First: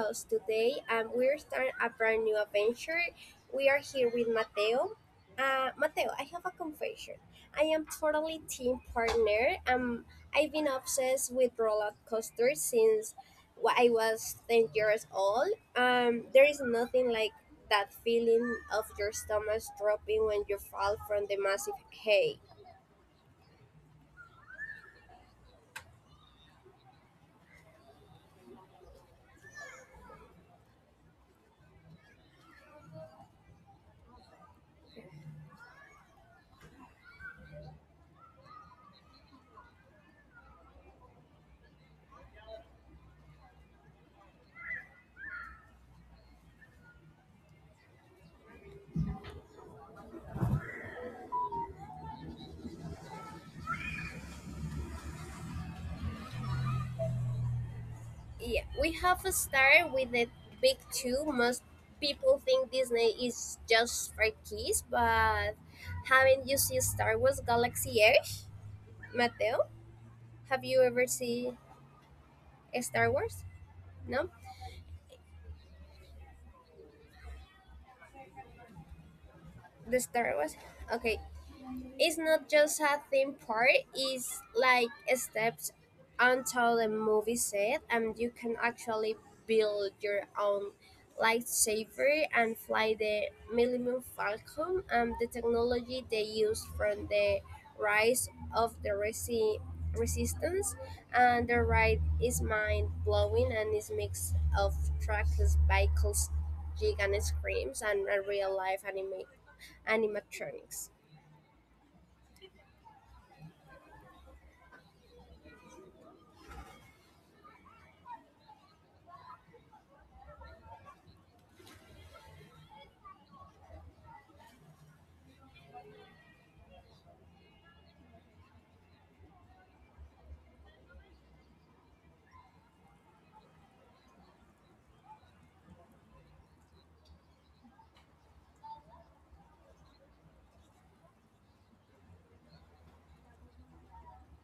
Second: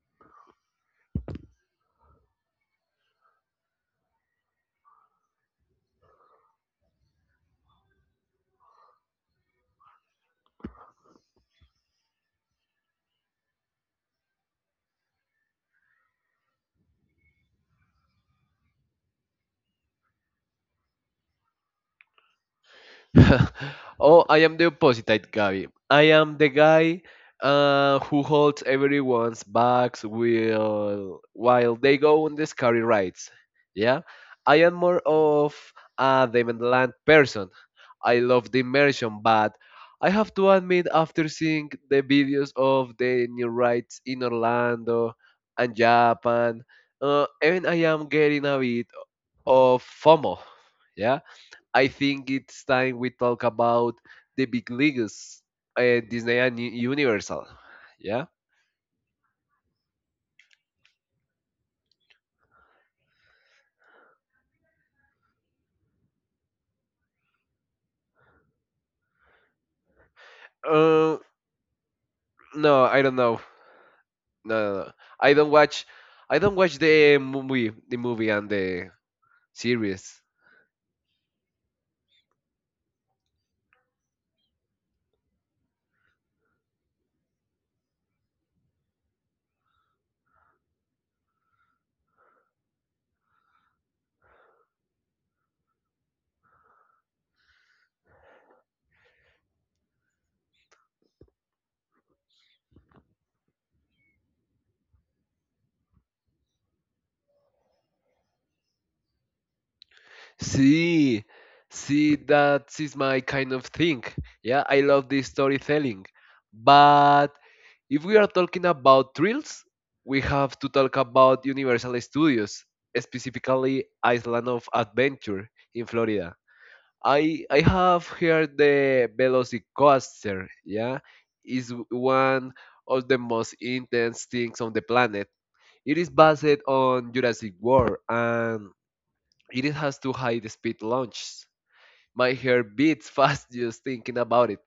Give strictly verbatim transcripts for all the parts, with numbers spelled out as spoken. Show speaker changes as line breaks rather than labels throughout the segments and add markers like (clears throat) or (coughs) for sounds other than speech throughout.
host today, and we're starting a brand new adventure. We are here with Mateo. Uh, Mateo, I have a confession. I am totally team partner. Um, I've been obsessed with roller coasters since wh- I was ten years old. Um, there is nothing like that feeling of your stomach dropping when you fall from the massive hay.
(laughs) Oh, I am the opposite, Gabby. I am the guy uh, who holds everyone's bags while while they go on the scary rides. Yeah, I am more of a Demonland person. I love the immersion, but I have to admit, after seeing the videos of the new rides in Orlando and Japan, uh, even I am getting a bit of FOMO. Yeah? I think it's time we talk about the big leagues, uh, Disney and U- Universal. Yeah.
Yeah, we have a star with the big two. Most people think Disney is just for kids, but haven't you seen Star Wars Galaxy Edge? Mateo, have you
Uh,
ever seen
no, I don't
Star
know.
Wars? No?
No, no, no. I don't watch. I don't watch the movie, the movie and the series.
The Star Wars? Okay, it's not just a theme park, it's like steps onto the movie set, and you can actually build your own lightsaber and fly the Millennium Falcon, and the technology they used from the rise of the Resi- resistance and the ride is mind-blowing and is mix of trackless vehicles, gig and screams, and real-life anime
See,
animatronics.
see, that is my kind of thing. Yeah, I love this storytelling. But if we are talking about thrills, we have to talk about Universal Studios, specifically Island of Adventure in Florida. I I have heard the Velocicoaster, yeah, is one of the most intense things on the planet. It is based on Jurassic World and it has two high speed launches. My hair beats (laughs) fast just thinking about it.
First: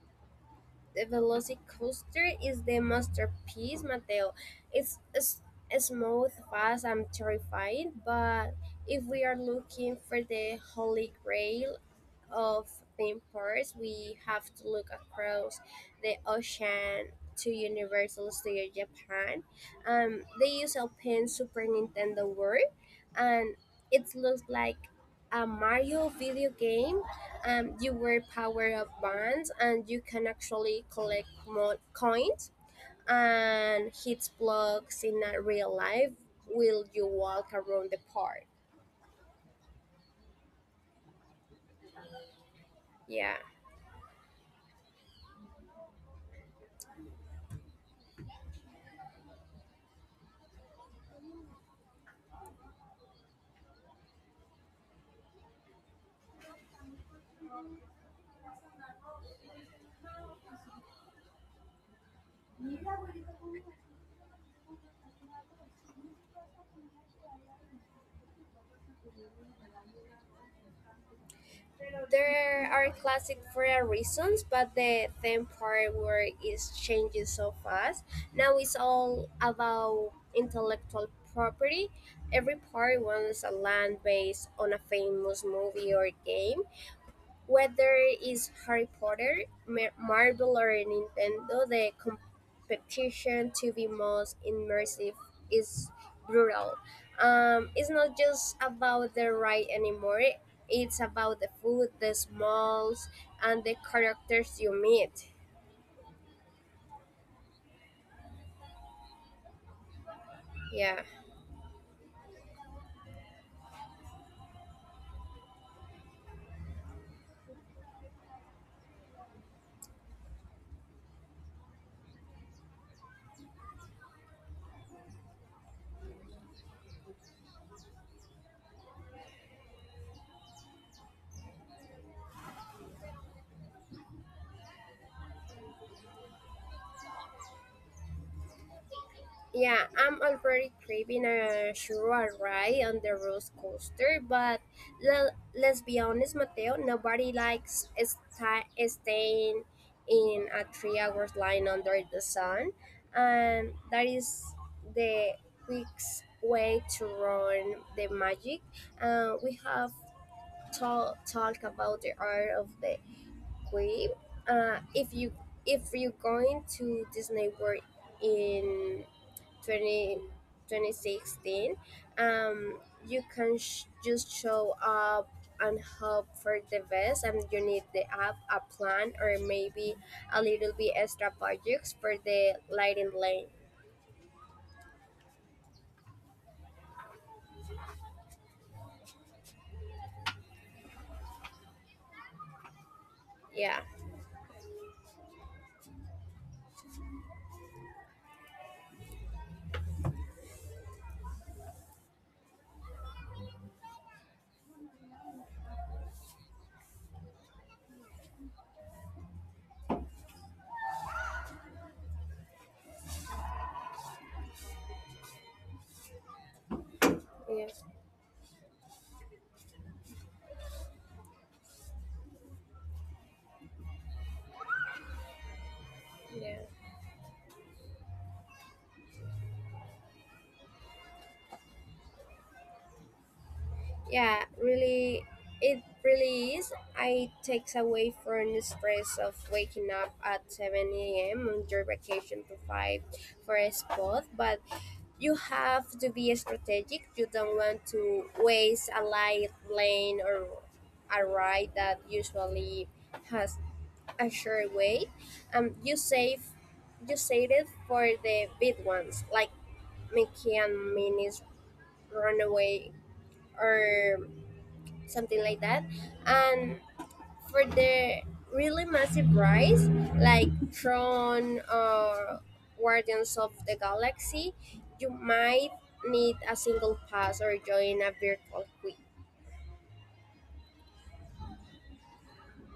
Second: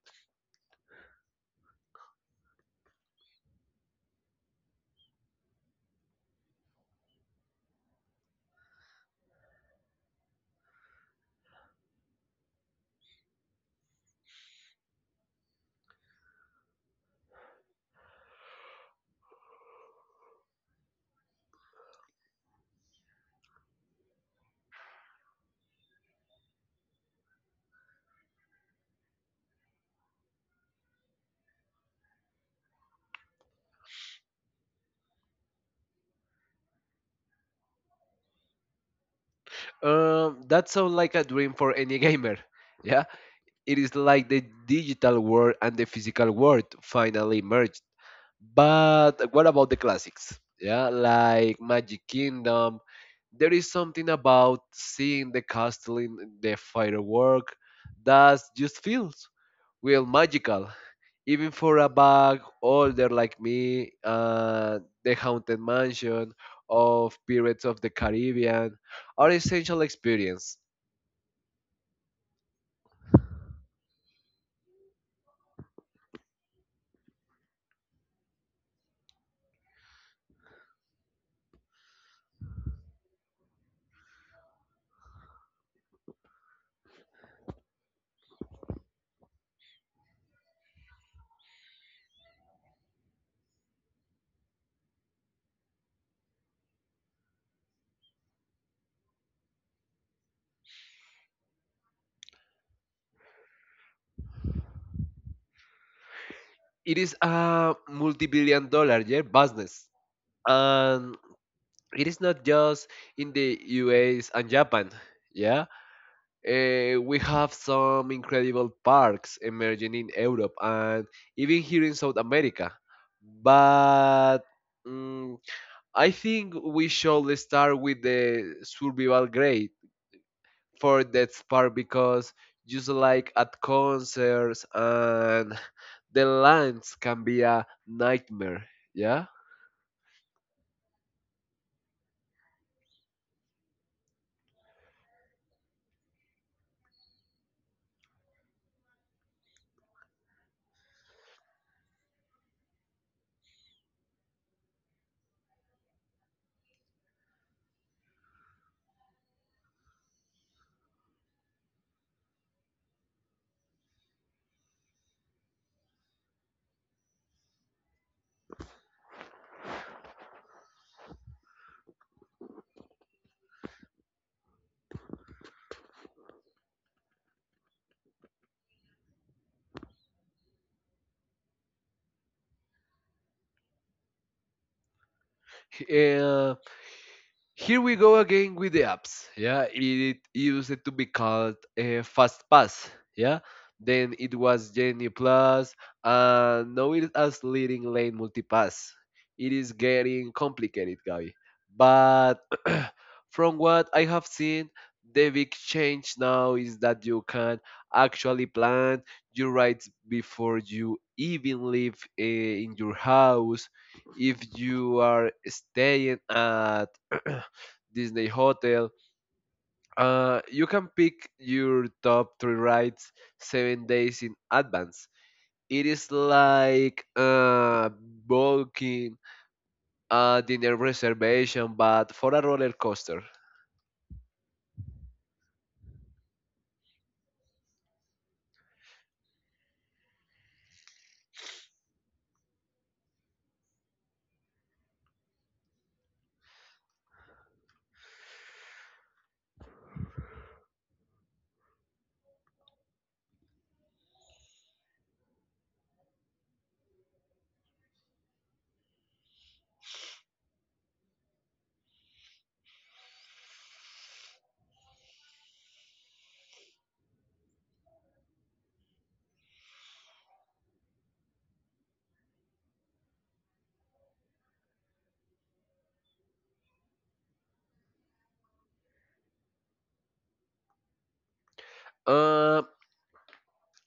The Velocicoaster is the masterpiece, Mateo. It's, s- smooth, fast, and terrifying. But if we are looking for the holy grail of vampires, we have to look across the ocean to Universal Studio Japan. Um, they use a pin Super Nintendo World, and it looks like a Mario video game. Um, you wear power up bands, and you can actually collect mo- coins and hit blocks in a real life while you walk around the park.
Um, that sounds like a dream for any (laughs) gamer. Yeah,
Yeah.
it is like the digital world and the physical world finally merged. But what about the classics? Yeah, like Magic Kingdom. There is something about seeing the castle in the firework that just feels real magical. Even for a bag older like me, uh, the Haunted Mansion of Pirates of the Caribbean are essential experience.
There are classic for a reasons, but the theme part where is changing so fast. Now it's all about intellectual property. Every part wants a land based on a famous movie or game. Whether it's Harry Potter, Mar- Marvel, or Nintendo, the competition to be most immersive is brutal. Um, it's not just about the ride anymore, it's about the food, the smells, and the characters you meet.
It is a multi-billion dollar, yeah, business, and it is
Yeah.
not just in the U S and Japan. Yeah, Eh, we have some incredible parks emerging in Europe and even here in South America. But mm, I think we should start with the survival grade for that park because just like at concerts and the lines can be a nightmare. Yeah.
Yeah, I'm already craving a sure ride on the roller coaster, but le- let's be honest, Mateo, nobody likes sta- staying in a three hours line under the sun, and that is the quick way to run the magic. Uh, we have talk talk about the art of the queen. Uh, if you if you're going to Disney World in Twenty, twenty sixteen, um, you can sh- just show up and hope for the best, and you need the app, a plan, or maybe a little bit extra projects for the lighting lane.
Eh, Here we go again with the apps. Yeah, it used to be called uh, Fast Pass. Yeah, then it
Yeah,
was Genie Plus, and now it is leading lane multipass. It is getting complicated, Gabi. But (clears throat) from what I have seen, the big change now is that you can actually plan your rides before you even leave uh, in your house. If you are staying at (clears throat) Disney
yeah,
Hotel. Uh, you can pick your top three rides seven days in advance. It is like
yeah,
uh, booking a dinner reservation, but for a roller coaster.
yeah, really. It really is. I takes away from the stress of waking up at seven a.m on your vacation to fight for a spot, but you have to be strategic. You don't want to waste a light lane or a ride that usually has a short wait. Um, you save you save it for the big ones, like Mickey and Minnie's Runaway or something like that. And for the really massive rise, like Tron or Guardians of the Galaxy, you might need a single pass or join a virtual queue.
Uh,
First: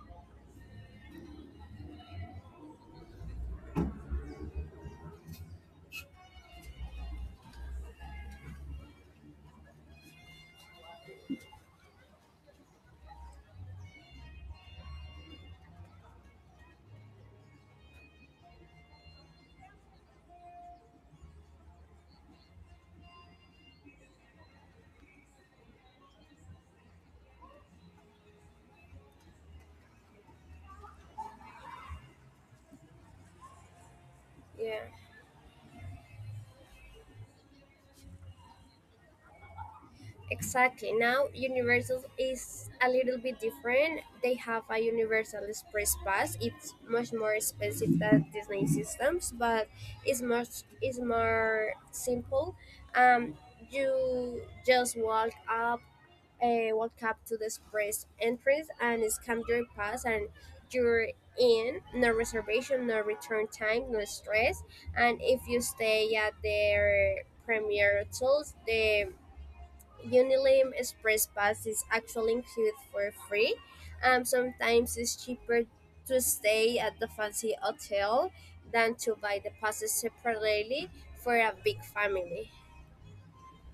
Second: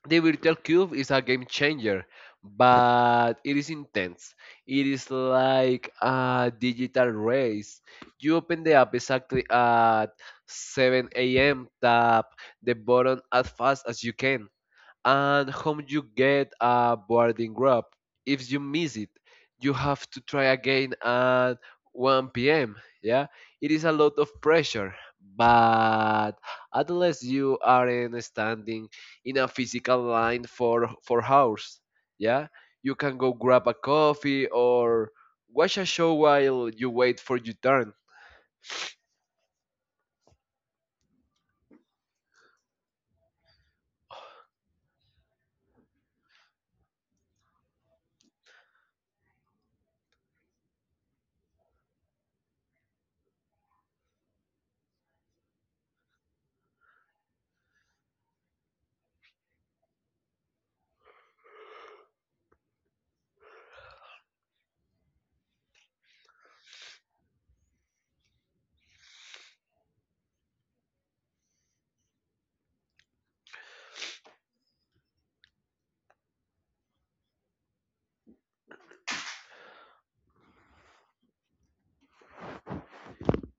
the virtual cube is a game changer, but it is intense. It is like a digital race. You open the app exactly at seven a m. Tap the button as fast as you can, and home you get a boarding grab. If you miss it, you have to try again at one p m. Yeah, it is a lot of pressure, but at least you aren't standing in a physical line for for hours. Yeah, you can go grab a coffee
Yeah,
or watch a show while you wait for your turn.
exactly. Now Universal is a little bit different. They have a Universal Express Pass. It's much more expensive than Disney systems, but it's much it's more simple. Um, you just walk up uh, walk up to the express entrance and scan your pass, and you're in. No reservation, no return time, no stress. And if you stay at their premier hotels, the unilim express pass is actually included for free. um, sometimes it's cheaper to stay at the fancy hotel than to buy the passes separately for a big family.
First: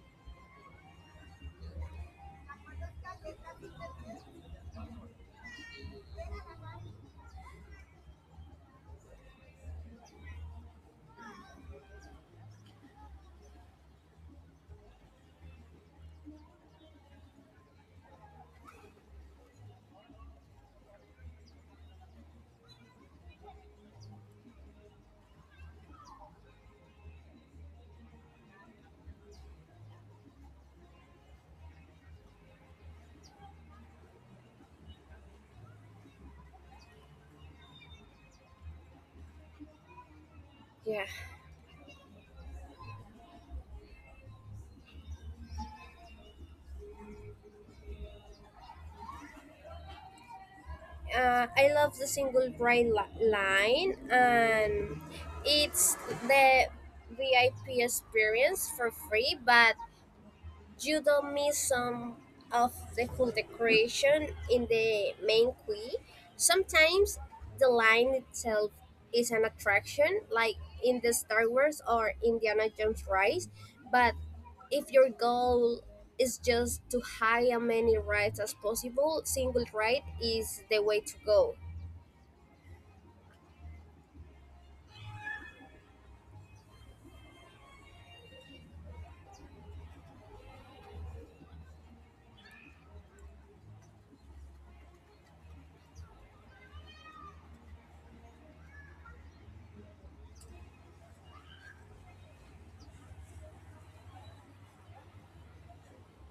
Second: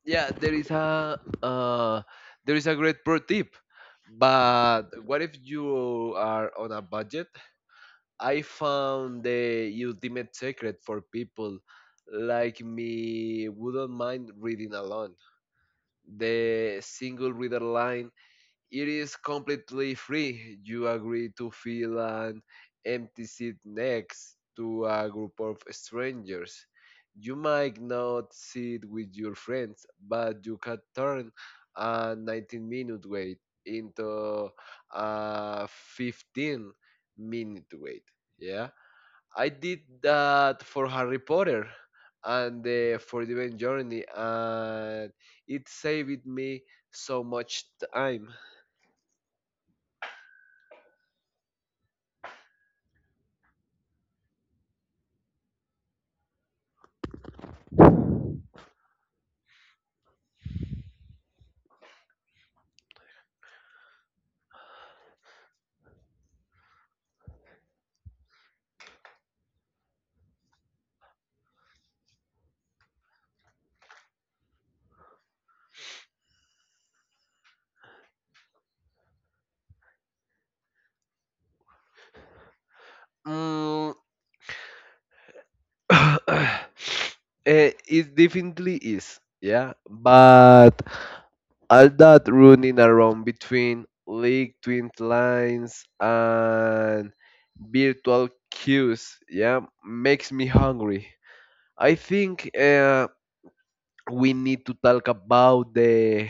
yeah, there is a uh, there is a great pro tip. But what if you are on a budget? I found the ultimate secret for people like me wouldn't mind reading alone. The single reader line, it is completely free. You agree to fill an empty seat next to a group of strangers. You might not sit with your friends, but you can turn a nineteen minute wait into a fifteen minute wait. Yeah. I did that for
Yeah.
Harry Potter and the Forbidden Journey, and it saved me so much time.
uh, I love the single bright li- line, and it's the V I P experience for free, but you don't miss some of the cool decoration in the main quay. Sometimes the line itself is an attraction, like in the Star Wars or Indiana Jones rides, but if your goal is just to hire many rides as possible, single ride is the way to go.
Mm, (coughs) eh, it definitely is. Yeah, but all that running around between league twin lines and virtual queues, yeah, makes me hungry. I think uh, we need to talk about the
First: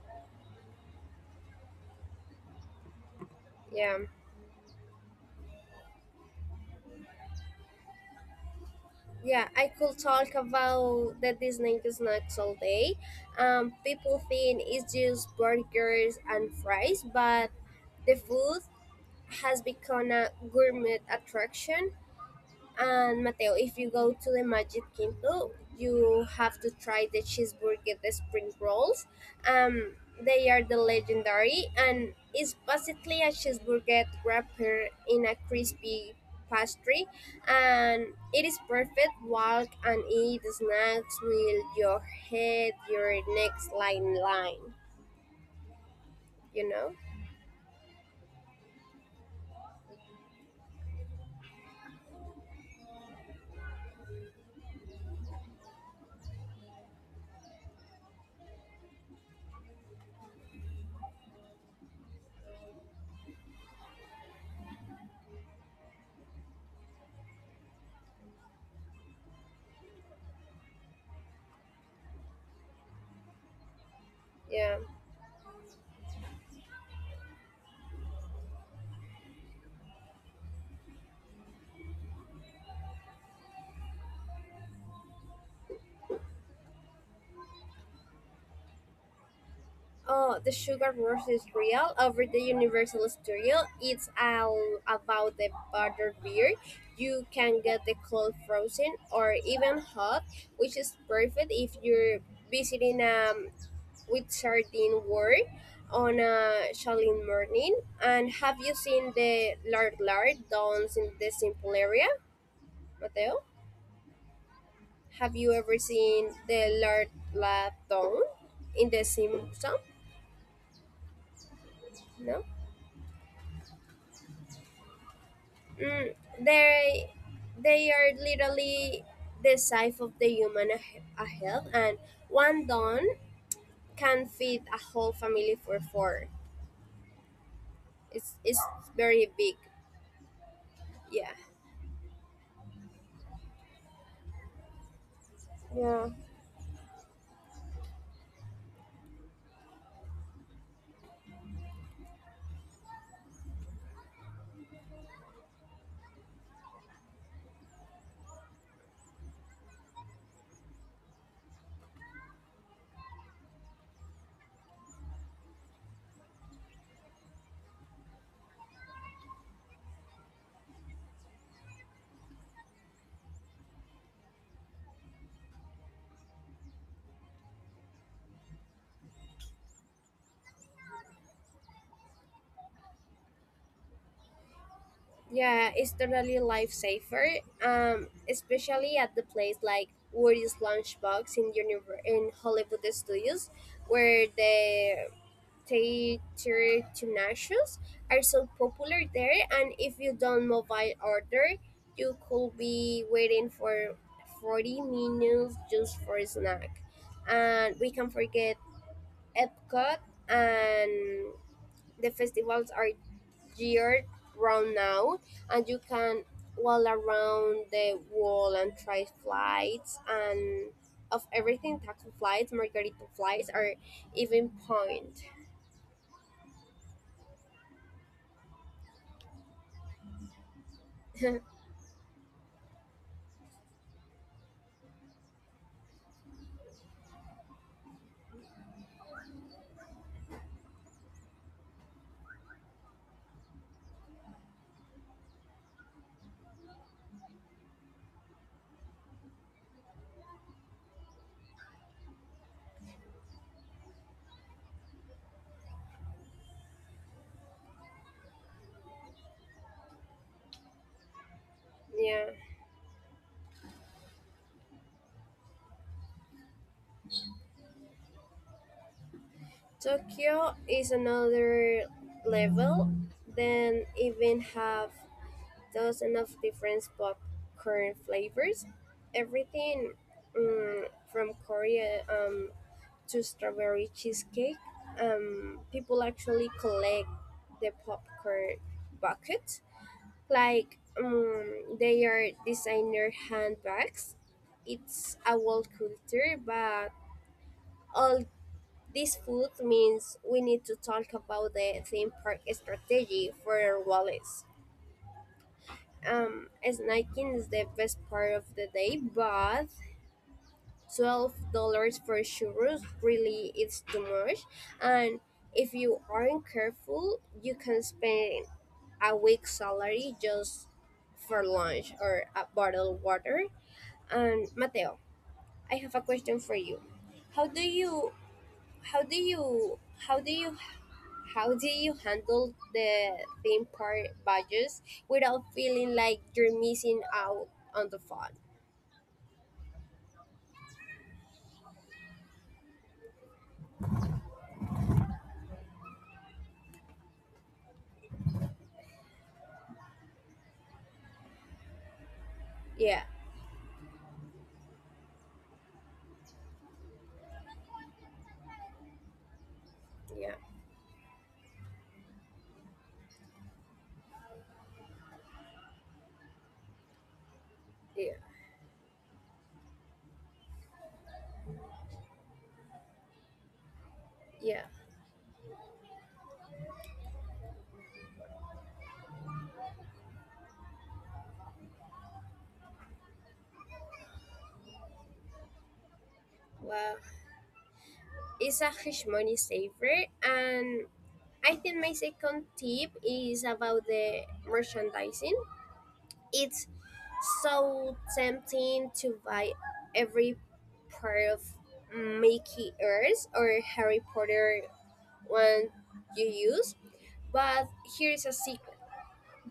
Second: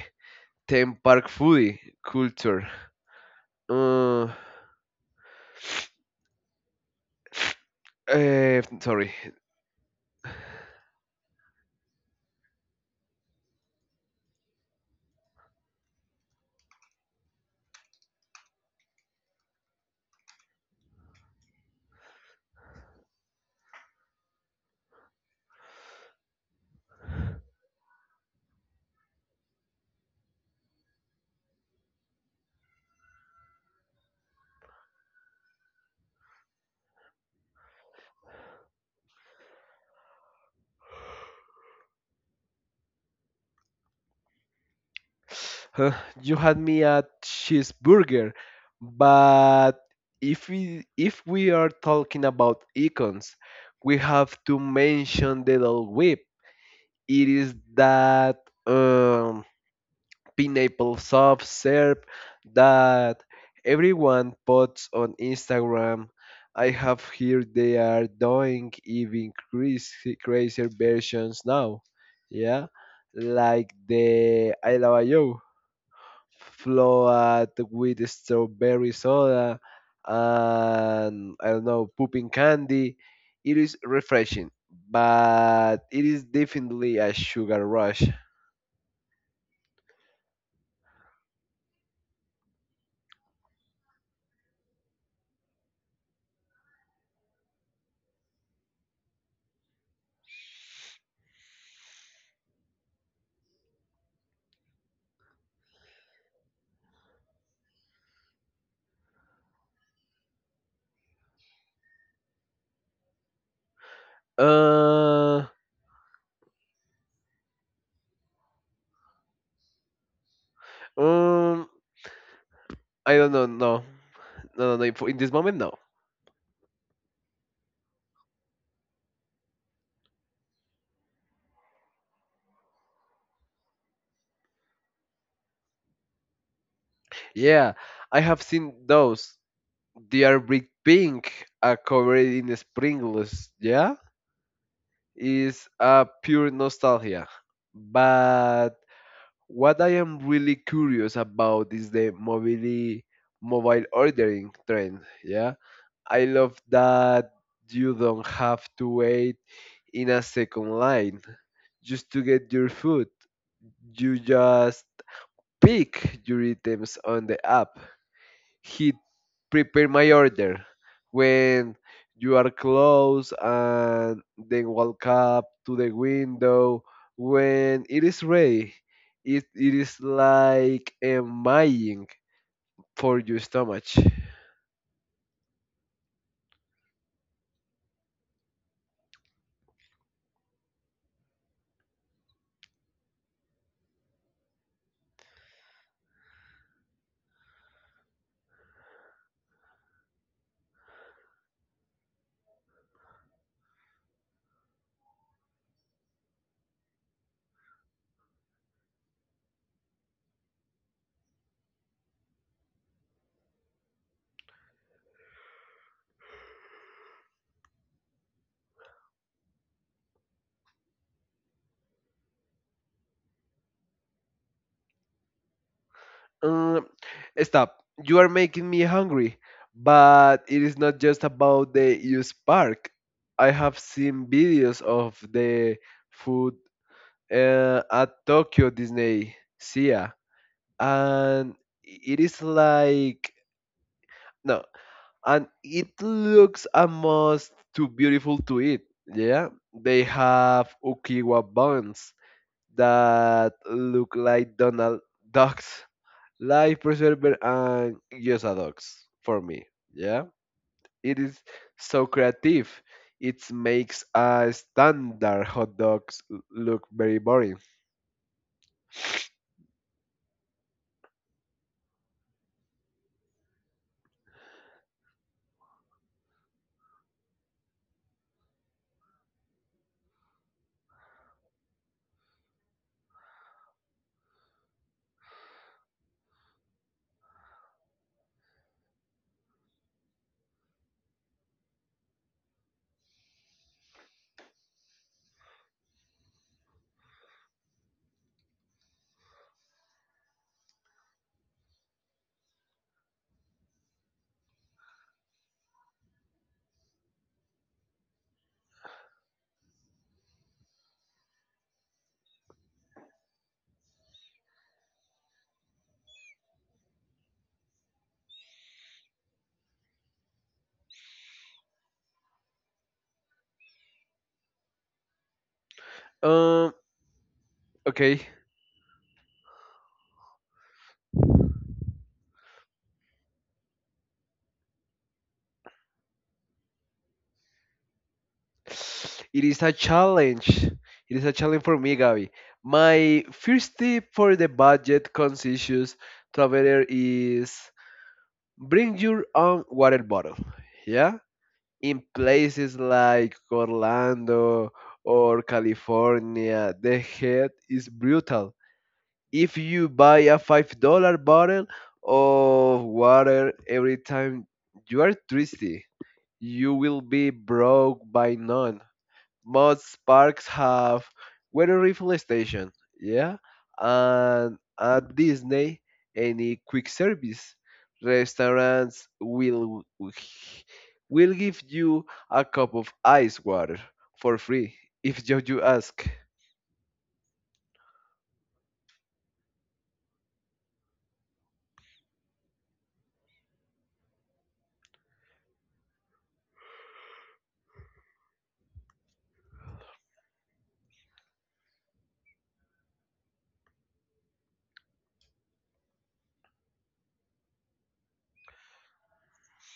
theme park foodie culture.
Yeah,
Uh, eh, Sorry.
yeah, I could talk about the Disney snacks all day. Um, people think it's just burgers and fries, but the food has become a gourmet attraction. And Mateo, if you go to the Magic Kingdom, you have to try the cheeseburger, the spring rolls. Um, they are the legendary, and it's basically a cheeseburger wrapper in a crispy pastry, and it is perfect. Walk and eat snacks with your head, your next line line.
Huh, you had
You
me
know,
at cheeseburger, but if we if we are talking about icons, we have to mention the Dole Whip. It is that um, pineapple soft serve that everyone puts on Instagram. I have heard they are doing even crazy, crazier versions now. Yeah, like the I
yeah.
Love You float with strawberry soda and I don't know, pooping candy. It is refreshing, but it is definitely a sugar rush.
Oh, the sugar rush is real. Over the universal studio, it's all about the butter beer. You can get the cold frozen or even hot, which is perfect if you're visiting um with sardine world on a chilly morning. And have you seen the lard lard dawns in the simple area, Mateo? Have
Uh,
you ever seen the lard lard dawn in the Simpson?
um,
No.
I don't know. No, no, no. No, for- in this moment, no.
Mm, they they are literally the size of the human a, a health, and one don can feed a whole family for four.
Yeah, I
It's
have
it's
seen
very
those.
big.
They are brick
Yeah.
pink, uh, covered in sprinkles. Yeah, is
Yeah.
a pure nostalgia. But what I am really curious about is the mobility mobile ordering trend. Yeah. I love that you don't have to wait in a second line just to get your food. You just pick your items on the app, he prepared my order. When you are close and then walk up to the window, when it is ready, it, it is like a magic for your stomach.
Yeah, it's totally lifesaver. Um, especially at the place like Woody's Lunchbox in univer- in Hollywood Studios, where the nations are so popular there, and if you don't mobile order, you could be waiting for forty minutes just for a snack. And we can forget epcot, and the festivals are year round now, and you can walk around the wall and try flights and of everything, taco flights, margarita flights, or even point.
Um, Stop. You are making me hungry, but it is not just
(laughs)
about the U S park. I have seen videos of the food uh, at Tokyo Disney Sea, and it is like no, and it looks almost too beautiful to eat. Yeah, they have ukiwa buns that look like donald ducks life preserver and gyoza dogs for me. Yeah, it is so
Yeah.
creative. It makes a standard hot dogs look very boring.
Tokyo is another level. Then even have dozens of different popcorn flavors. Everything, mm, from Korea, um, to strawberry cheesecake. Um, people actually collect the popcorn buckets. Like um, they are designer handbags. It's a world culture, but all this food means we need to talk about the theme park strategy for Wallace. Um, snacking is the best part of the day, but twelve dollars for churros really is too much. And if you aren't careful, you can spend a week's salary just for lunch or a bottle of water. And Mateo, I have a question for you.
um
How do you
okay.
how do you how do you How do you handle the theme park budgets without feeling like you're missing out on the fun?
It is a challenge. It is a challenge for me, Gabi. My first tip for the budget conscious traveler is bring your own water bottle. Yeah? In places
Yeah,
like Orlando or California, the heat is brutal. If you buy a
yeah,
five dollars bottle of water every time you are thirsty, you will be broke by
yeah,
none. Most parks have water refill station, yeah, and
yeah.
at Disney, any quick service restaurants will will give you a cup of ice water for free if you, you ask.
Well, it's a huge money saver, and I think my second tip is about the merchandising. It's so tempting to buy every part of Mickey ears or Harry Potter one you use, but here is a secret.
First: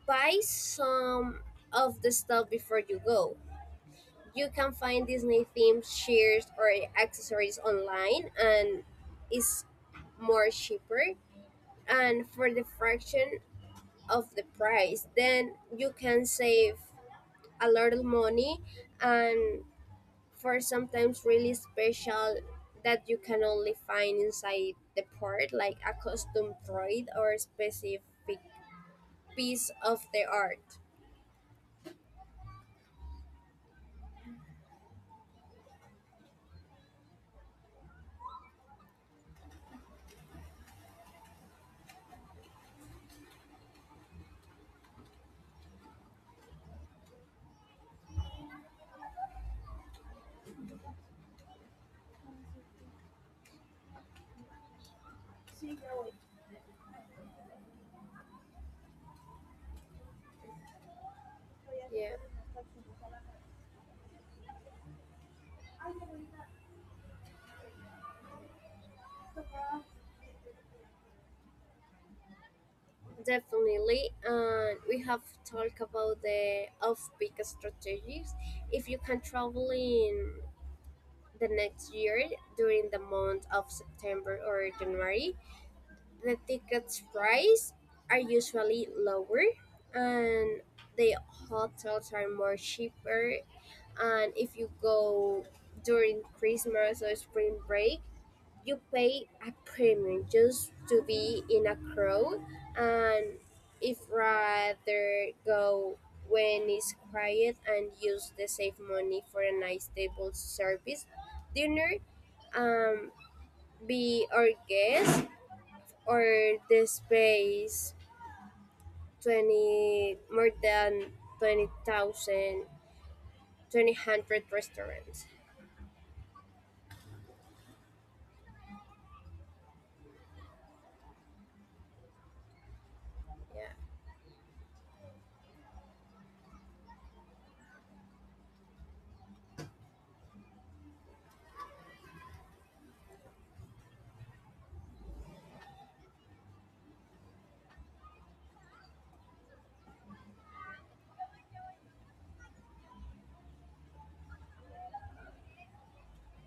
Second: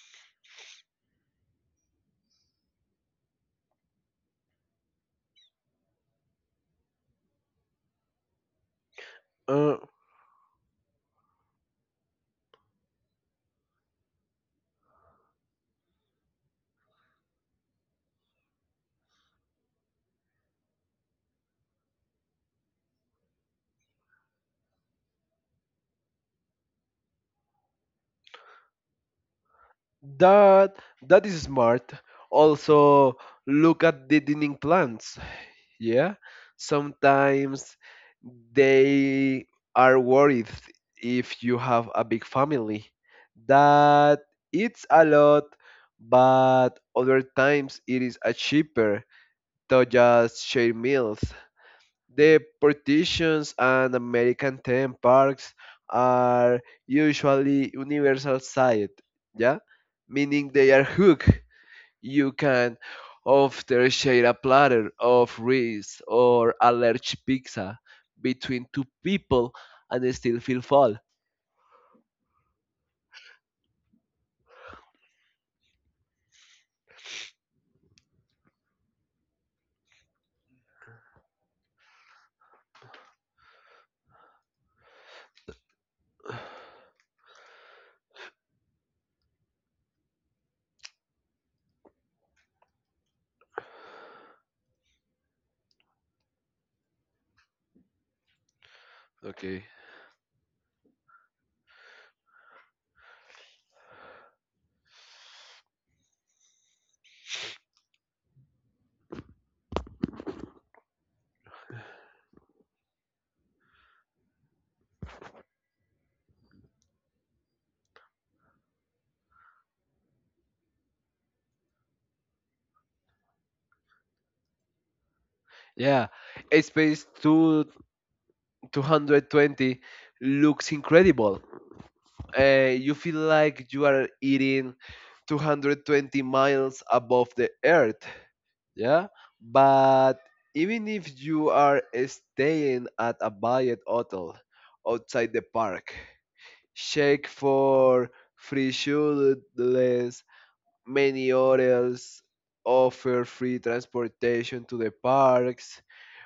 Buy some of the stuff before you go. You can find Disney themed chairs or accessories online, and it's
Uh,
more cheaper and for the fraction of the price. Then you can save a lot of money, and for sometimes really special that you can only find inside the port, like a custom droid or specific piece of the art.
that that is smart. Also, look at the dining plans. Yeah, sometimes they are worried if you have a big family that it's a lot, but other times it is a cheaper to just share meals. The partitions and american theme parks are usually universal site, yeah, meaning they are hooked.
Yeah.
You can often share a platter of rice or a large pizza between two people and still feel full.
Definitely, and we have talked about the off-peak strategies. If you can travel in the next year during the month of September or January, the tickets price are usually lower, and the hotels are more cheaper. And if you go during Christmas or spring break, you pay a
Okay.
premium just to be in a crowd, and if rather go when it's quiet and use the save money for a nice table service dinner, um be our guest or the space twenty more than twenty thousand twenty hundred restaurants.
Yeah, Space 2 220 looks incredible. Uh, you feel
Yeah,
like you are eating two hundred twenty miles above the earth. Yeah, but even if you are staying at a budget hotel outside the park, shake for free shoeless. Many hotels offer free transportation to the parks,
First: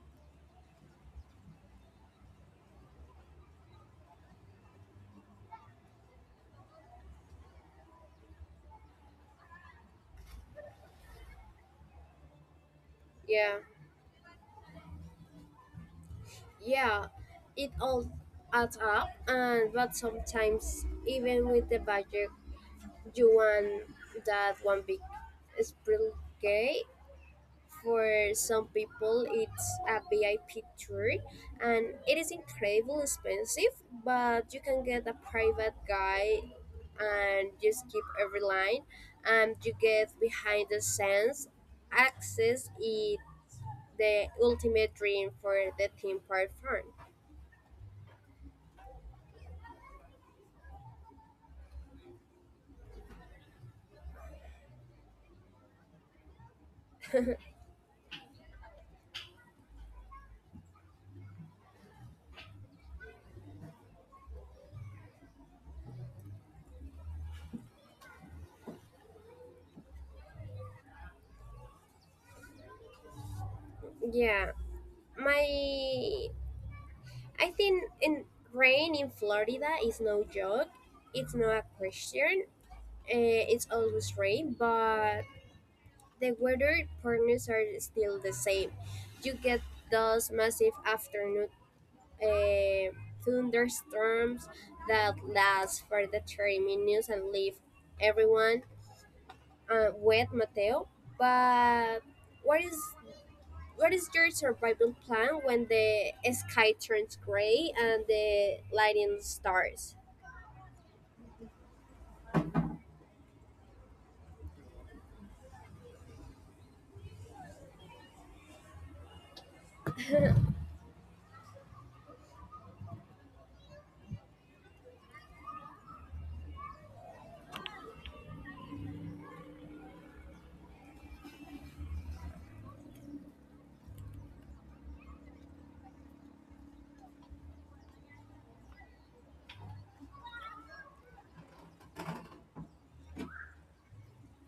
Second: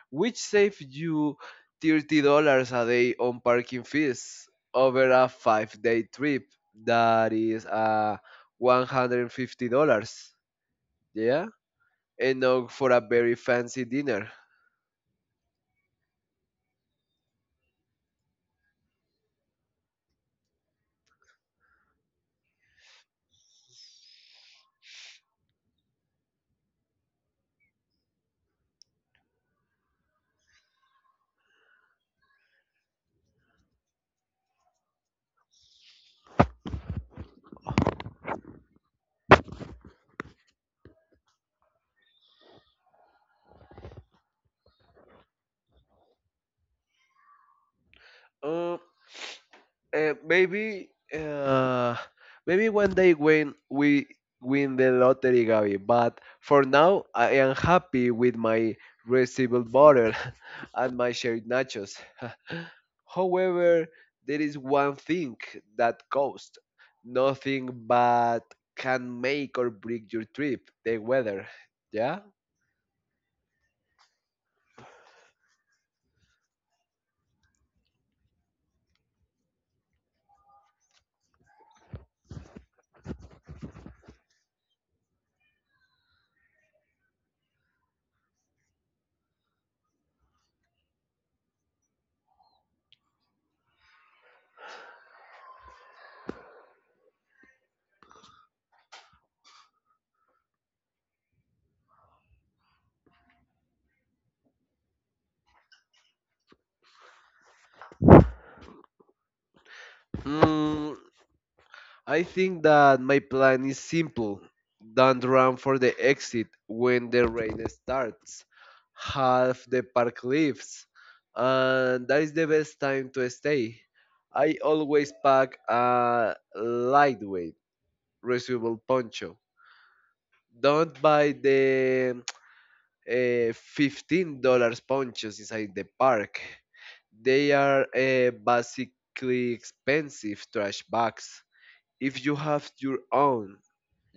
which save you thirty dollars a day on parking fees over a five day trip. That is uh, one hundred fifty dollars. Yeah, enough for a very
yeah,
fancy dinner.
yeah, it all adds up, and but sometimes even with the budget, you want that one big splurge. For some people, it's a V I P tour, and it is incredibly expensive. But you can get a private guide, and you skip every line, and you get behind the scenes access. It the ultimate dream for the theme park fun.
Um, Uh, maybe uh, Maybe one day when we win the lottery, Gabi. But for now,
(laughs)
I am happy with my receivable butter (laughs) and my shared nachos. (laughs) However, there is one thing that costs nothing but can make or break your trip, the weather. Yeah?
Yeah, my I think in rain in Florida is no joke. It's not a question. Uh, it's always rain, but the weather patterns are still the same. You get those massive afternoon uh, thunderstorms that last for the thirty minutes and leave everyone uh, wet, Mateo. But what is What is your survival plan when the sky turns gray and the lightning starts?
Hmm, I think that my plan is simple. Don't run for the exit when the rain starts. Half the park leaves, and that is the best time to stay. I always pack a lightweight, reusable poncho. Don't buy the eh, fifteen dollar ponchos inside the park. They are eh, basically expensive trash bags. If you have your own,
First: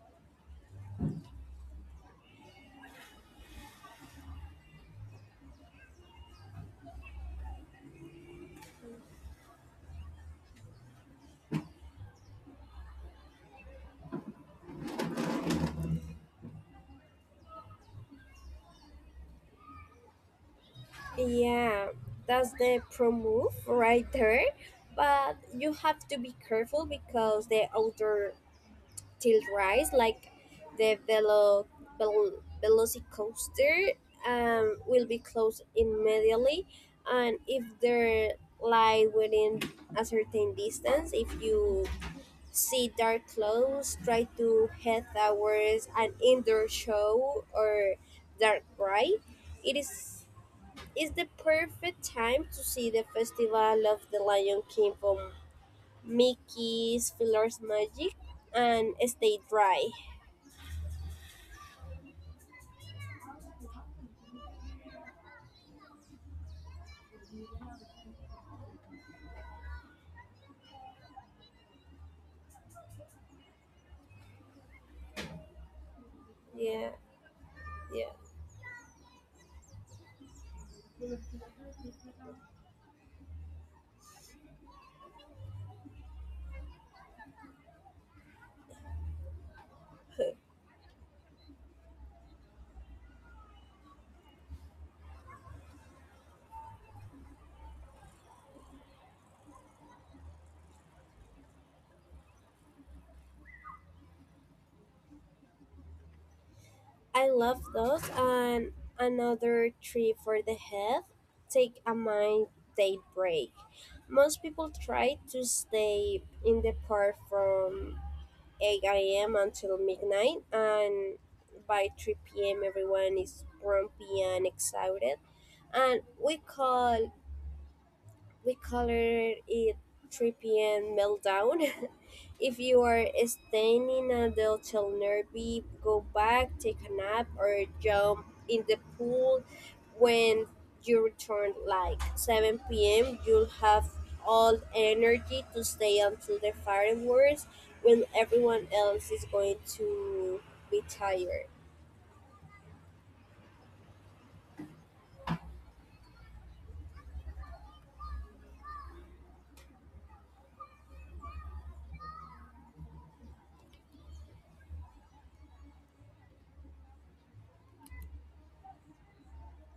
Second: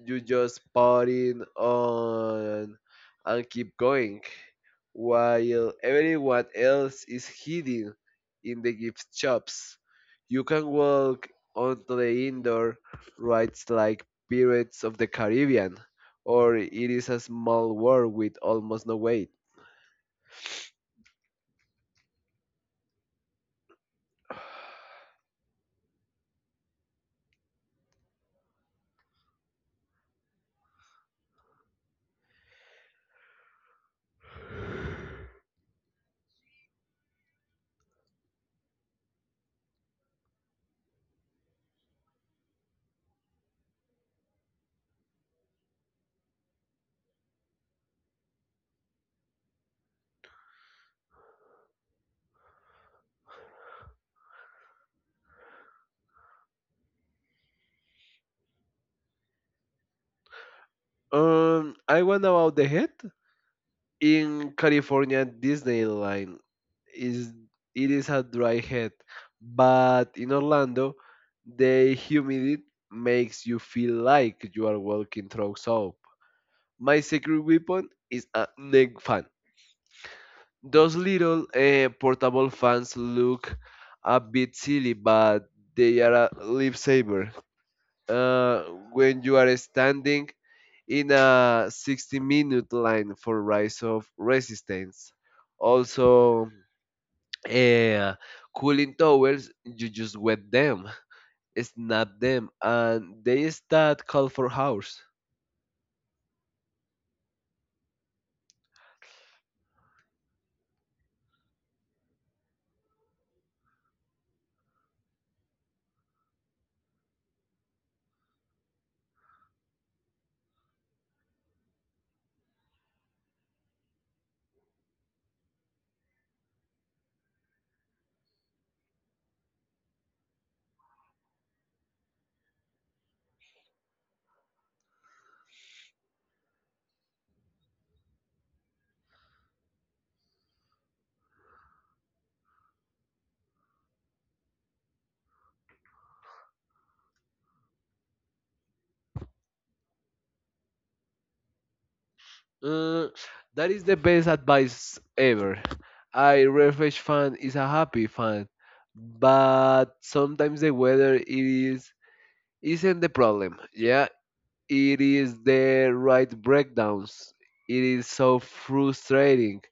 you just partying on and keep going while everyone else is hiding in the gift shops. You can walk onto the indoor rides like Pirates of the Caribbean, or it is a small world with almost no weight.
Yeah, that's the pro move right there. But you have to be careful because the outer tilt rise, like the velo, vel, velocicoaster, um, will be closed immediately. And if they're lie within a certain distance, if you see dark clothes, try to head towards an indoor show or dark ride. It is is the perfect time to see the festival of the Lion King from Mickey's Fiddler's Magic and stay dry.
Um, I want about the head. In California, Disneyland is it is a dry head, but in Orlando, the humidity makes you feel like you are walking through soap.
Yeah,
My secret weapon
yeah.
is a neck fan. Those little eh, portable fans look a bit silly, but they are a lifesaver uh, when you are standing in a sixty minute line for rise of resistance. Also, uh, cooling towers, you just wet them, snap them, and they start call for hours.
I love those, and another trip for the head. Take a mind day break. Most people try to stay in the park from eight a m until midnight, and by three p m, everyone is grumpy and excited. And we call we color it Tripian meltdown. (laughs) If you are staying in a del Nervi, go back, take a nap, or jump in the pool. When you return like seven p m. you'll have all energy to stay until the fireworks when everyone else is going to be tired.
Uh, that is the best advice ever. I refresh fan is a happy fan, but sometimes the weather is isn't the problem. Yeah, it is the right breakdowns. It is so frustrating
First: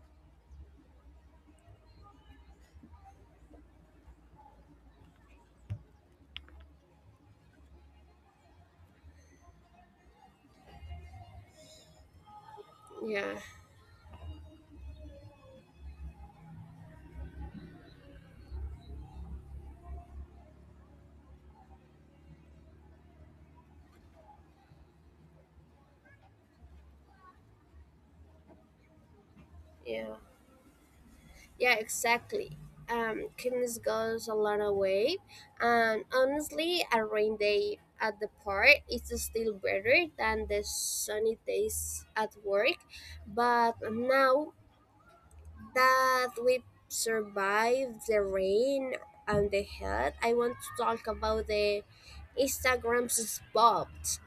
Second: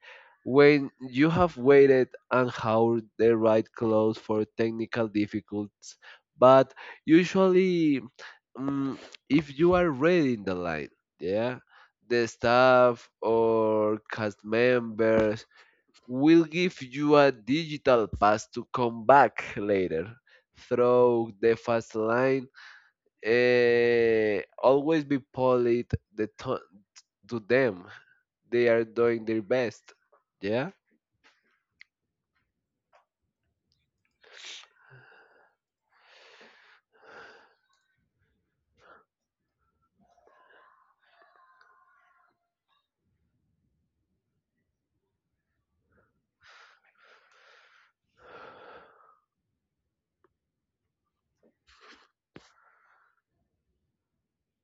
when you have waited and how the right clothes for technical difficulties. But usually, mm, if you are ready in the line, yeah, the staff or cast members will give you a digital pass to come back later through the fast line. Eh, always be polite the to, to them. They are doing their best.
Yeah.
Yeah.
Yeah, exactly. Um, kindness goes a long way, and honestly, a rain day at the park is still better than the sunny days at work. But now that we've survived the rain and the heat, I want to talk about the Instagram spots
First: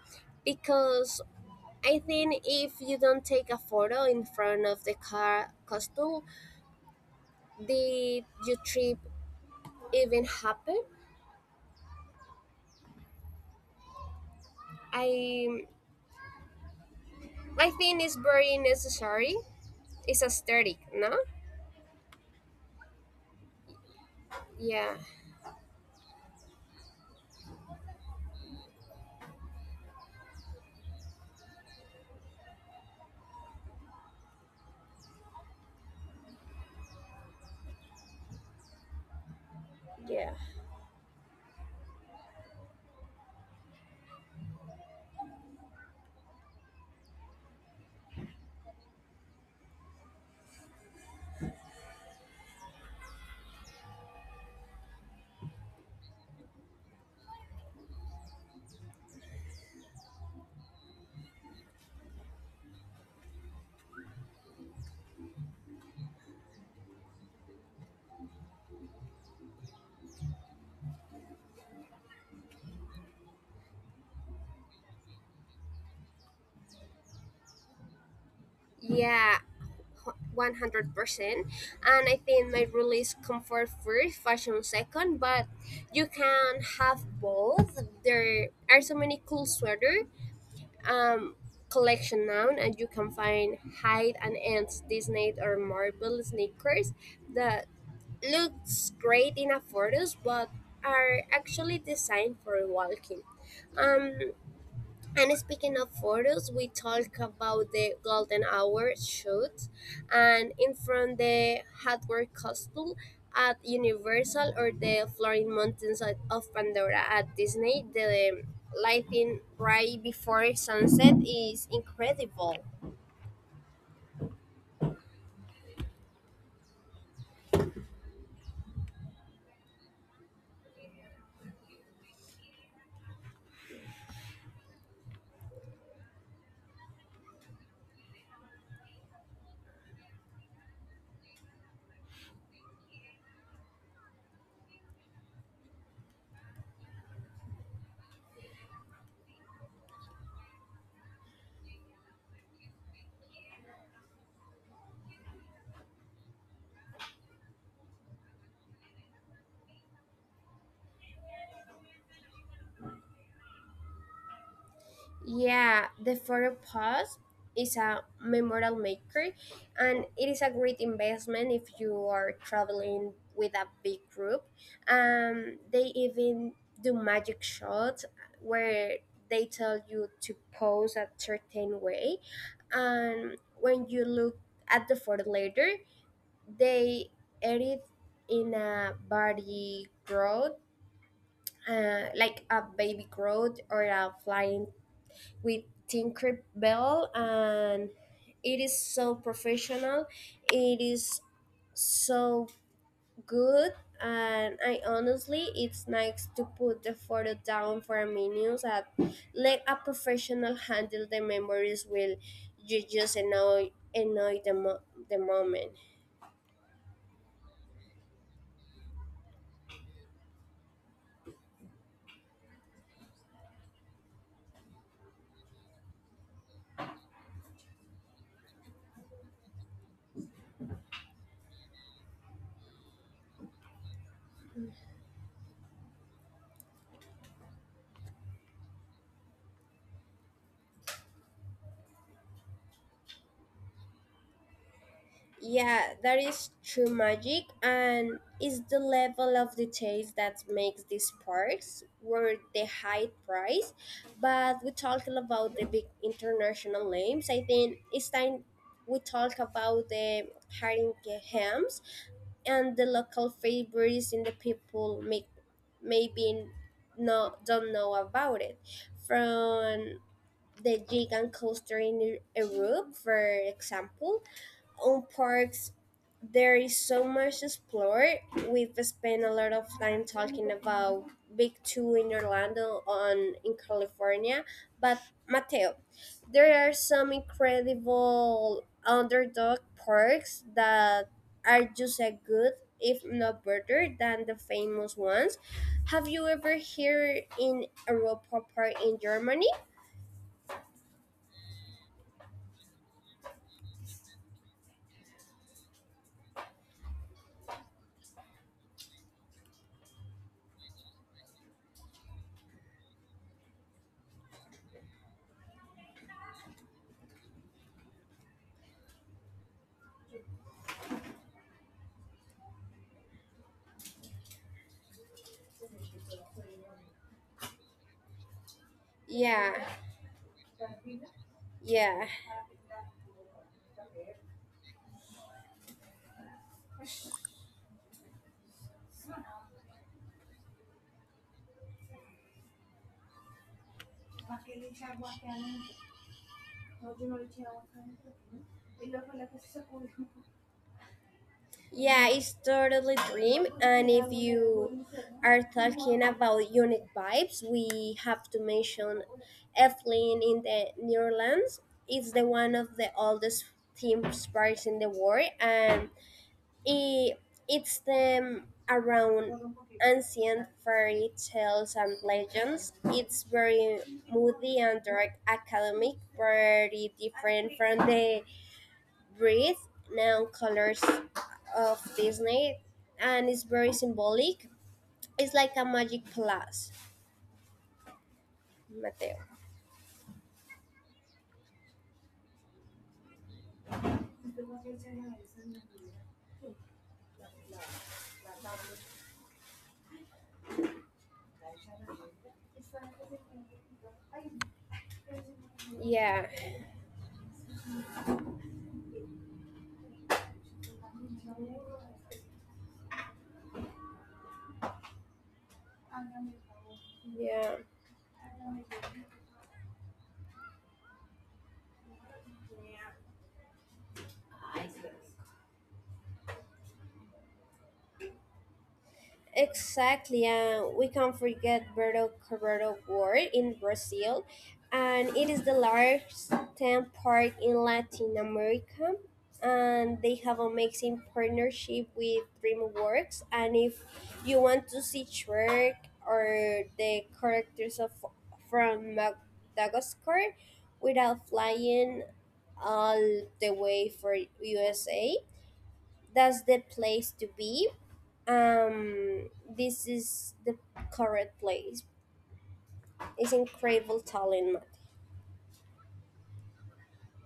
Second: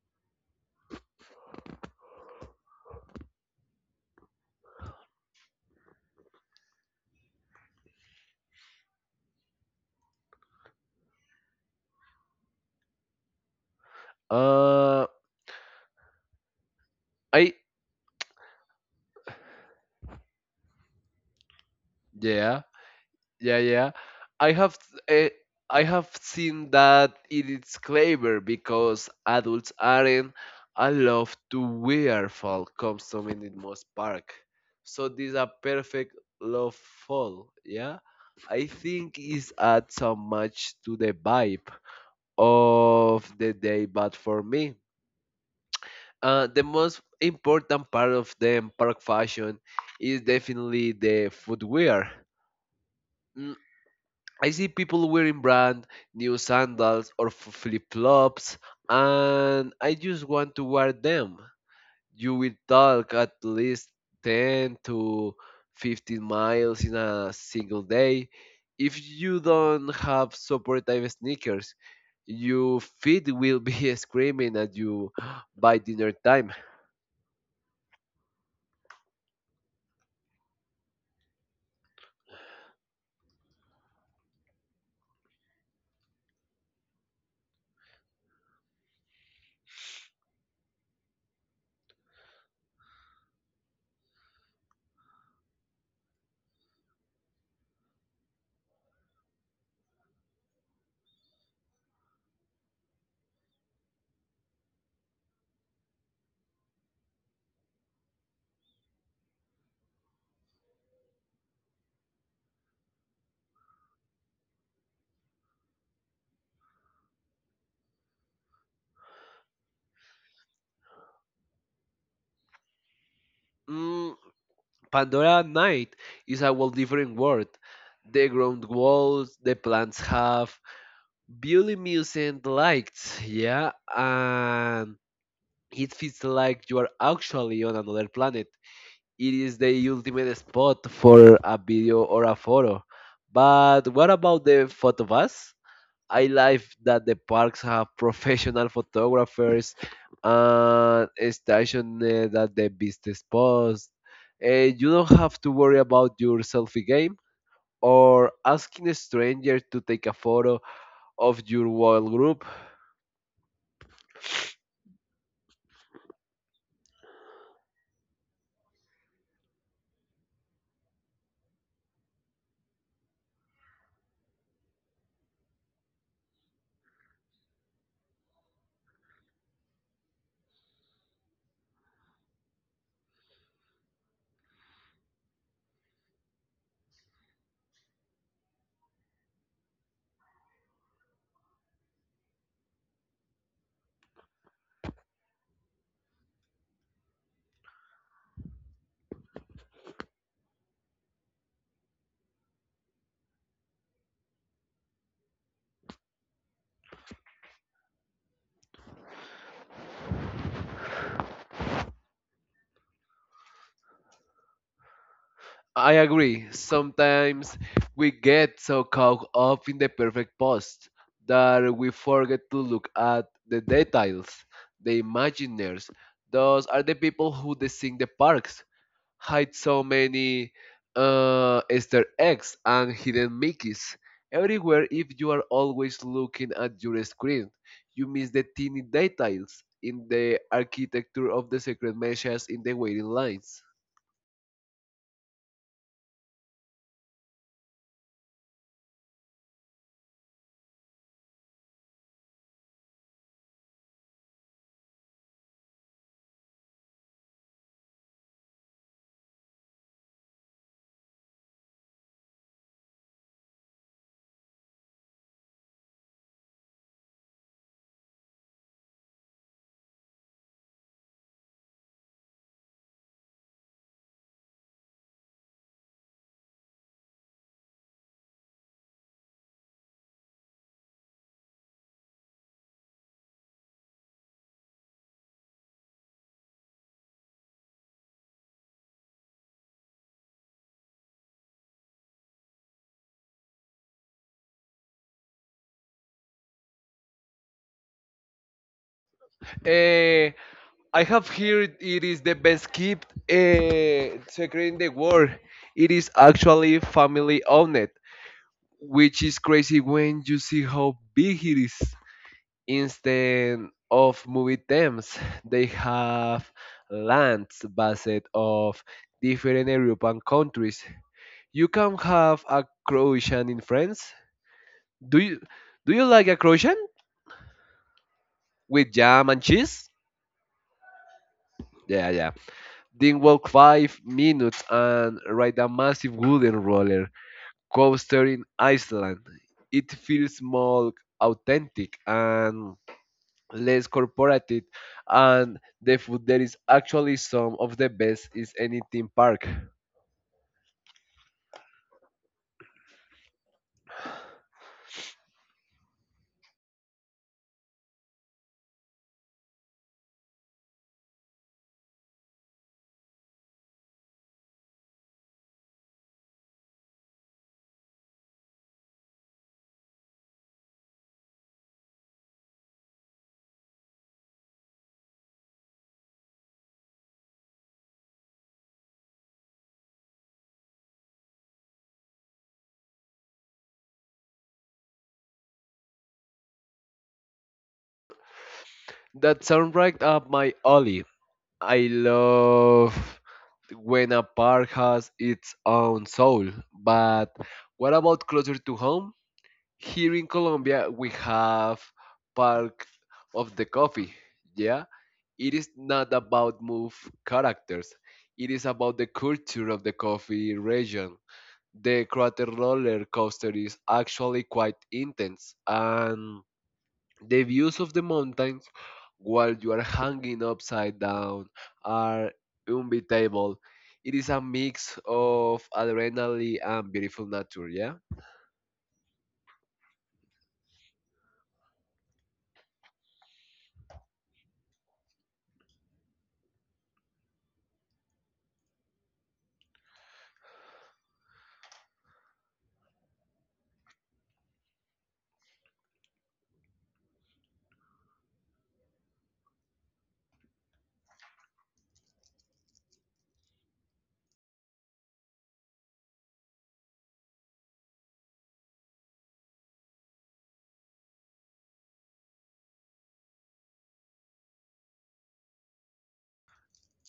because I think if you don't take a photo in front of the car costume, did you trip even happen.
Uh,
I
I
I think it's very necessary. It's aesthetic, no?
Yeah, yeah yeah. I have
Yeah.
uh, I have seen that it is clever because adults aren't allowed to wear fall costume in the most park. So this is a perfect love fall. Yeah. I think it adds so
Yeah.
much to the vibe of the day, but for me, uh, the most important part of the park fashion is definitely the footwear. Mm, I see people wearing brand new sandals or flip flops, and I just want to wear them. You will talk at least ten to fifteen miles in a single day. If you don't have supportive sneakers, your feet will be (laughs) screaming at you (gasps) by dinner time.
Yeah, one hundred percent. And I think my rule is comfort first, fashion second. But you can have both. There are so many cool sweater um collection now, and you can find hide and ends Disney or Marvel sneakers that looks great in a photos but are actually designed for walking. Um, and speaking of photos, we talk about the golden hour shoot and in front the hardware costume at Universal or the Floating Mountains of of Pandora at Disney, the lighting right before sunset is incredible.
Mm, Pandora at night is a whole different world. The ground walls, the plants have bioluminescent lights, yeah, and it feels like you are actually on another planet. It is the ultimate spot for a video or a photo. But what about the photobus? I like that the parks have (laughs) professional photographers and stationed uh, at the business post. Eh, you don't have to worry about your selfie game or asking a stranger to take a photo of your wild group.
Yeah, the photo pass is a memorial maker and it is a great investment if you are traveling with a big group. Um, they even do magic shots where they tell you to pose a certain way. And when you look at the photo later, they edit in a body growth, uh, like a baby growth or a flying with Tinkerbell and it is so professional. It is so good and I honestly it's nice to put the photo down for a minute and let a professional handle the memories will you just annoy annoy the, mo- the moment.
I agree. Sometimes we get so caught up in the perfect post that we forget to look at the details, the imagineers. Those are the people who design the parks, hide so many uh, Easter eggs and hidden Mickeys everywhere. If you are always looking at your screen, you miss the teeny details in the architecture of the secret messages in the waiting lines.
Yeah, that is true magic, and it's the level of details that makes these parks worth the high price. But we talking about the big international names. I think it's time we talk about the Haringehams and the local favorites in the people make maybe no don't know about it. From the gigant coaster in Europe, for example, on parks there is so much to explore. We've spent a lot of time talking about big two in Orlando on in California, but Mateo, there are some incredible underdog parks that are just as good if not better than the famous ones. Have you ever here in Europa Park in Germany?
Eh, I have heard it is the best kept uh, secret in the world. It is actually family owned, which is crazy when you see how big it is. Instead of movie themes, they have lands based of different European countries. You can have a Croatian in France. Do you do you like a Croatian
Yeah.
with jam and cheese?
Yeah.
Yeah, yeah. Then walk five minutes and ride a massive wooden roller coaster in Iceland. It feels more authentic and less corporative, and the food there is actually some of the best is any theme park.
Yeah, it's totally dream. And if you are talking about unique vibes, we have to mention Eflin in the Netherlands. It's the one of the oldest theme parks in the world, and it, it's them around ancient fairy tales and legends. It's very moody and dark academic, very different from the breathe neon colors of Disney and it's very symbolic. It's like a magic plus, Mateo.
That sounds right up my alley. I love when a park has its own soul, but what about closer to home? Here in Colombia we have Park of the Coffee. Yeah, it is
Yeah,
not about move characters. It is about the culture of the coffee region. The crater roller coaster is actually quite intense, and
yeah.
the views of the mountains while you are hanging upside down are unbeatable. It is a mix of adrenaline and beautiful nature. Yeah.
Exactly, and we can't forget Berto Cabral World in Brazil, and it is the largest theme park in Latin America. And they have amazing partnership with DreamWorks. And if you want to see Shrek or the characters of from Madagascar without flying all the way for U S A, that's the place to be. um this is the correct place. It's incredible talent, Matt.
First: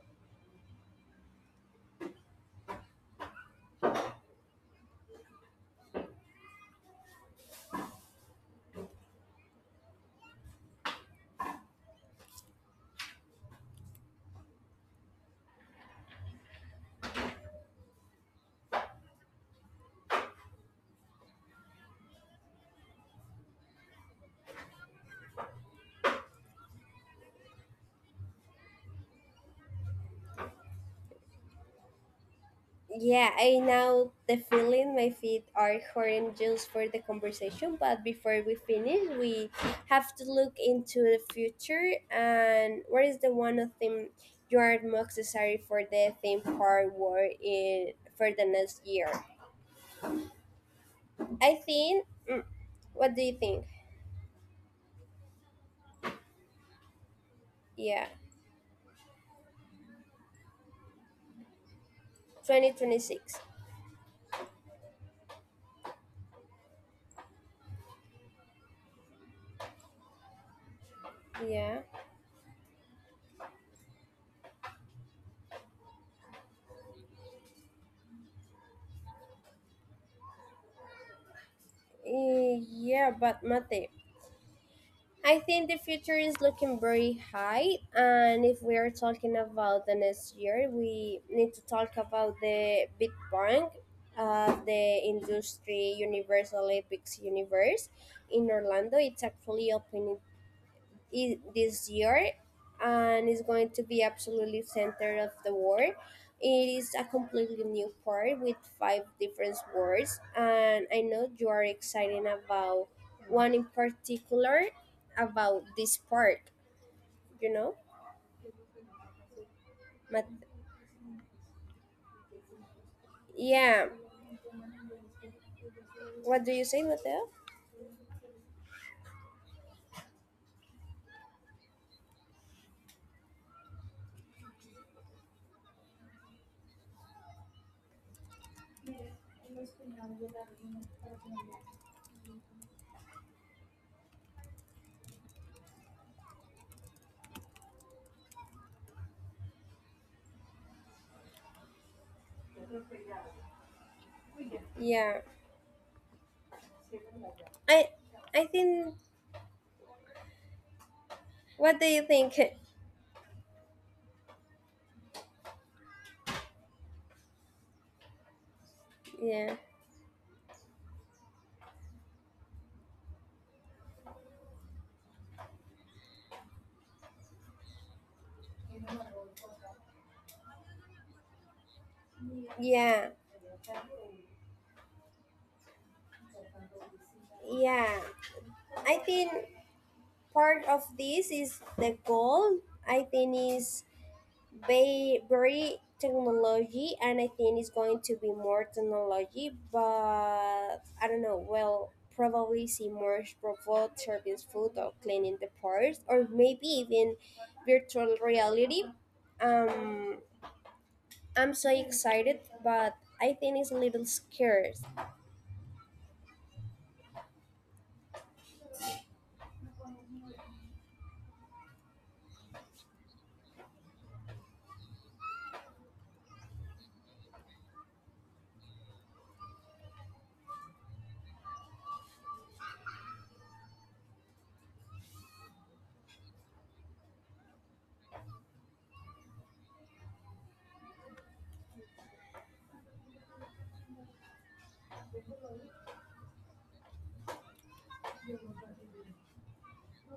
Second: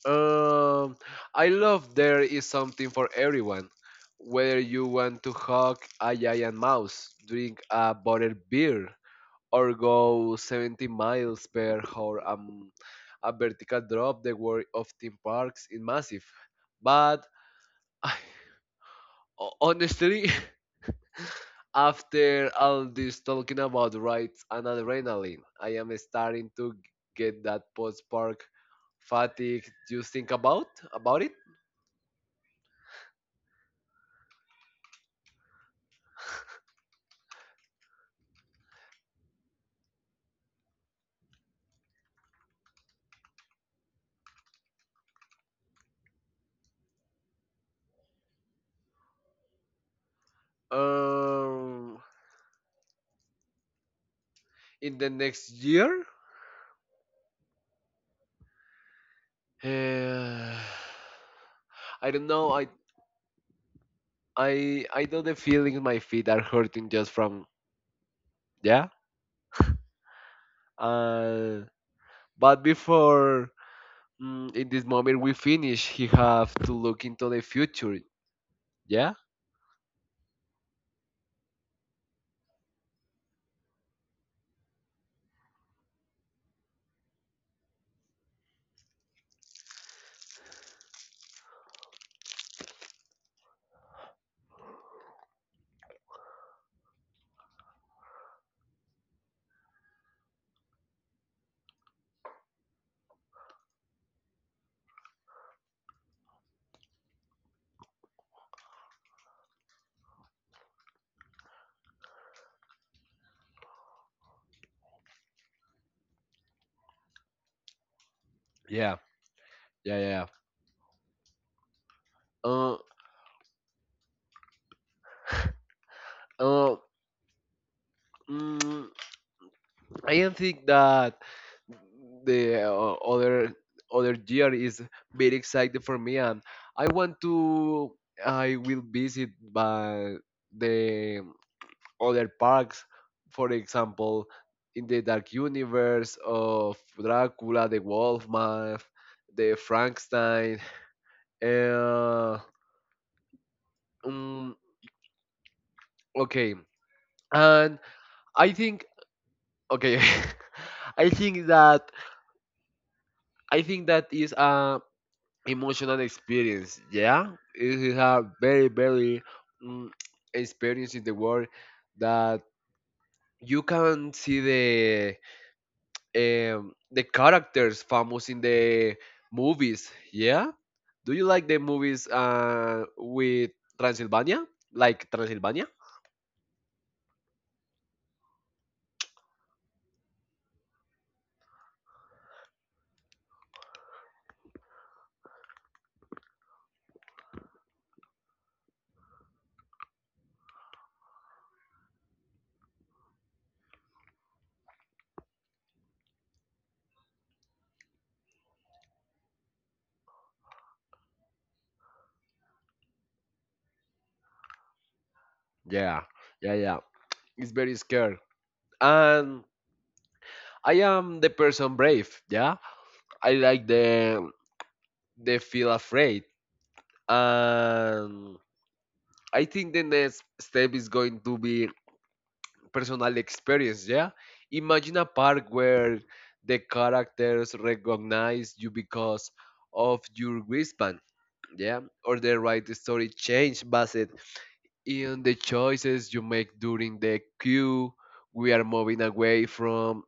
Um, I love there is something for everyone. Whether you want to hug a giant mouse, drink a buttered beer, or go seventy miles per hour um, a vertical drop, the world of theme parks is massive. But (laughs) I, ho- honestly, (laughs) after all this talking about rides and adrenaline, I am starting to get that post park fatigue. Do you think about about it?
Yeah, I know the feeling, my feet are hurting just for the conversation, but before we finish, we have to look into the future. And what is the one of thing you are most necessary for the theme park work in for the next year? I
Um,
think, mm, what do you think?
in the next year, (sighs)
Yeah,
Eh, I don't know. I
twenty twenty-six.
I I know the feeling my feet are hurting just from yeah. Uh,
Yeah.
but before mm, in this moment we finish, he have to look into the future. Yeah,
Eh, yeah, but mate, I think the future is looking very high, and if we are talking about the next year, we need to talk about the Big Bang of the industry Universal Epics Universe in Orlando. It's actually opening i- this year and it's going to be absolutely center of the world. It is a completely new part with five different words and I know you are excited about one in particular about this part, you know?
yeah, yeah,
Mat-
yeah. Uh,
yeah, what do you say,
uh,
Mateo?
mm, I don't think that the uh, other other year is very exciting for me, and I want to. I will visit by the other parks, for example, in the Dark Universe of Dracula, the Wolfman, the Frankenstein. Uh, mm,
Yeah,
okay,
i
and
i
I
think,
think okay, (laughs) I think
what do you
that
think? (laughs)
I think that is a emotional experience. Yeah, it is a very very
Yeah,
mm, experience in the world that you can see the um, the characters famous in the movies. Yeah, do you like the movies
yeah.
uh, with Transylvania? Like Transylvania?
Yeah, I think part of this is the goal. I think is very, very technology, and I think it's going to be more technology. But I don't know. Well, probably see more robots serving food or cleaning the parts, or maybe even virtual reality. Um, I'm so excited, but I think it's a little scarce.
Yeah, yeah, yeah. It's very scary, and I am the person brave. Yeah, I like the the feel afraid and I think the next step is going to be personal experience, yeah? Imagine a park where the characters recognize you because of your wristband, yeah? Or they write the right story change based in the choices you make during the queue. We are moving away from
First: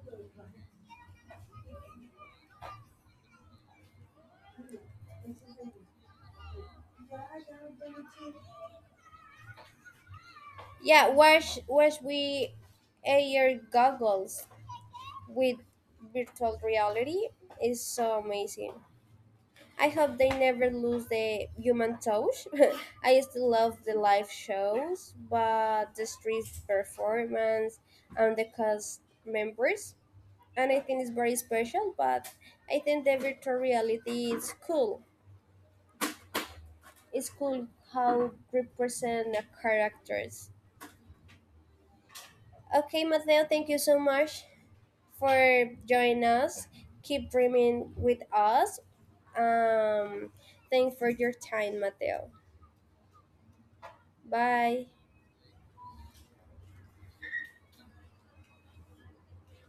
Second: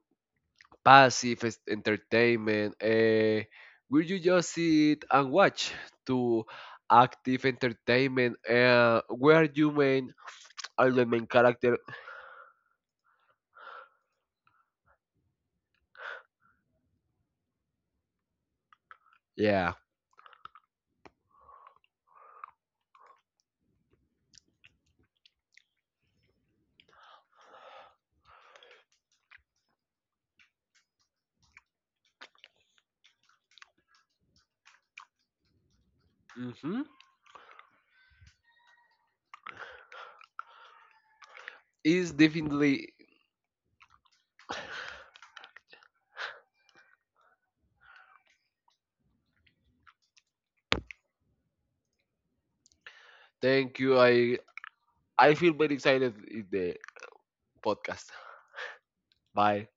passive es- entertainment. Uh, will you just sit and watch to active entertainment uh, where you may are the
Yeah,
main
wash
character.
wash we air goggles with virtual reality is so amazing.
Yeah.
I hope they never lose the human touch. (laughs) I still love the live shows, but the street performance and the cast members, and I think it's very special. But I think the virtual reality is cool.
Hmm.
It's cool how represent the characters.
It's definitely.
Okay, Mateo, thank you so much for joining us. Keep dreaming with us. Um, Thanks for your time, Mateo.
Thank you. I
Bye.
I feel very excited in the podcast. Bye.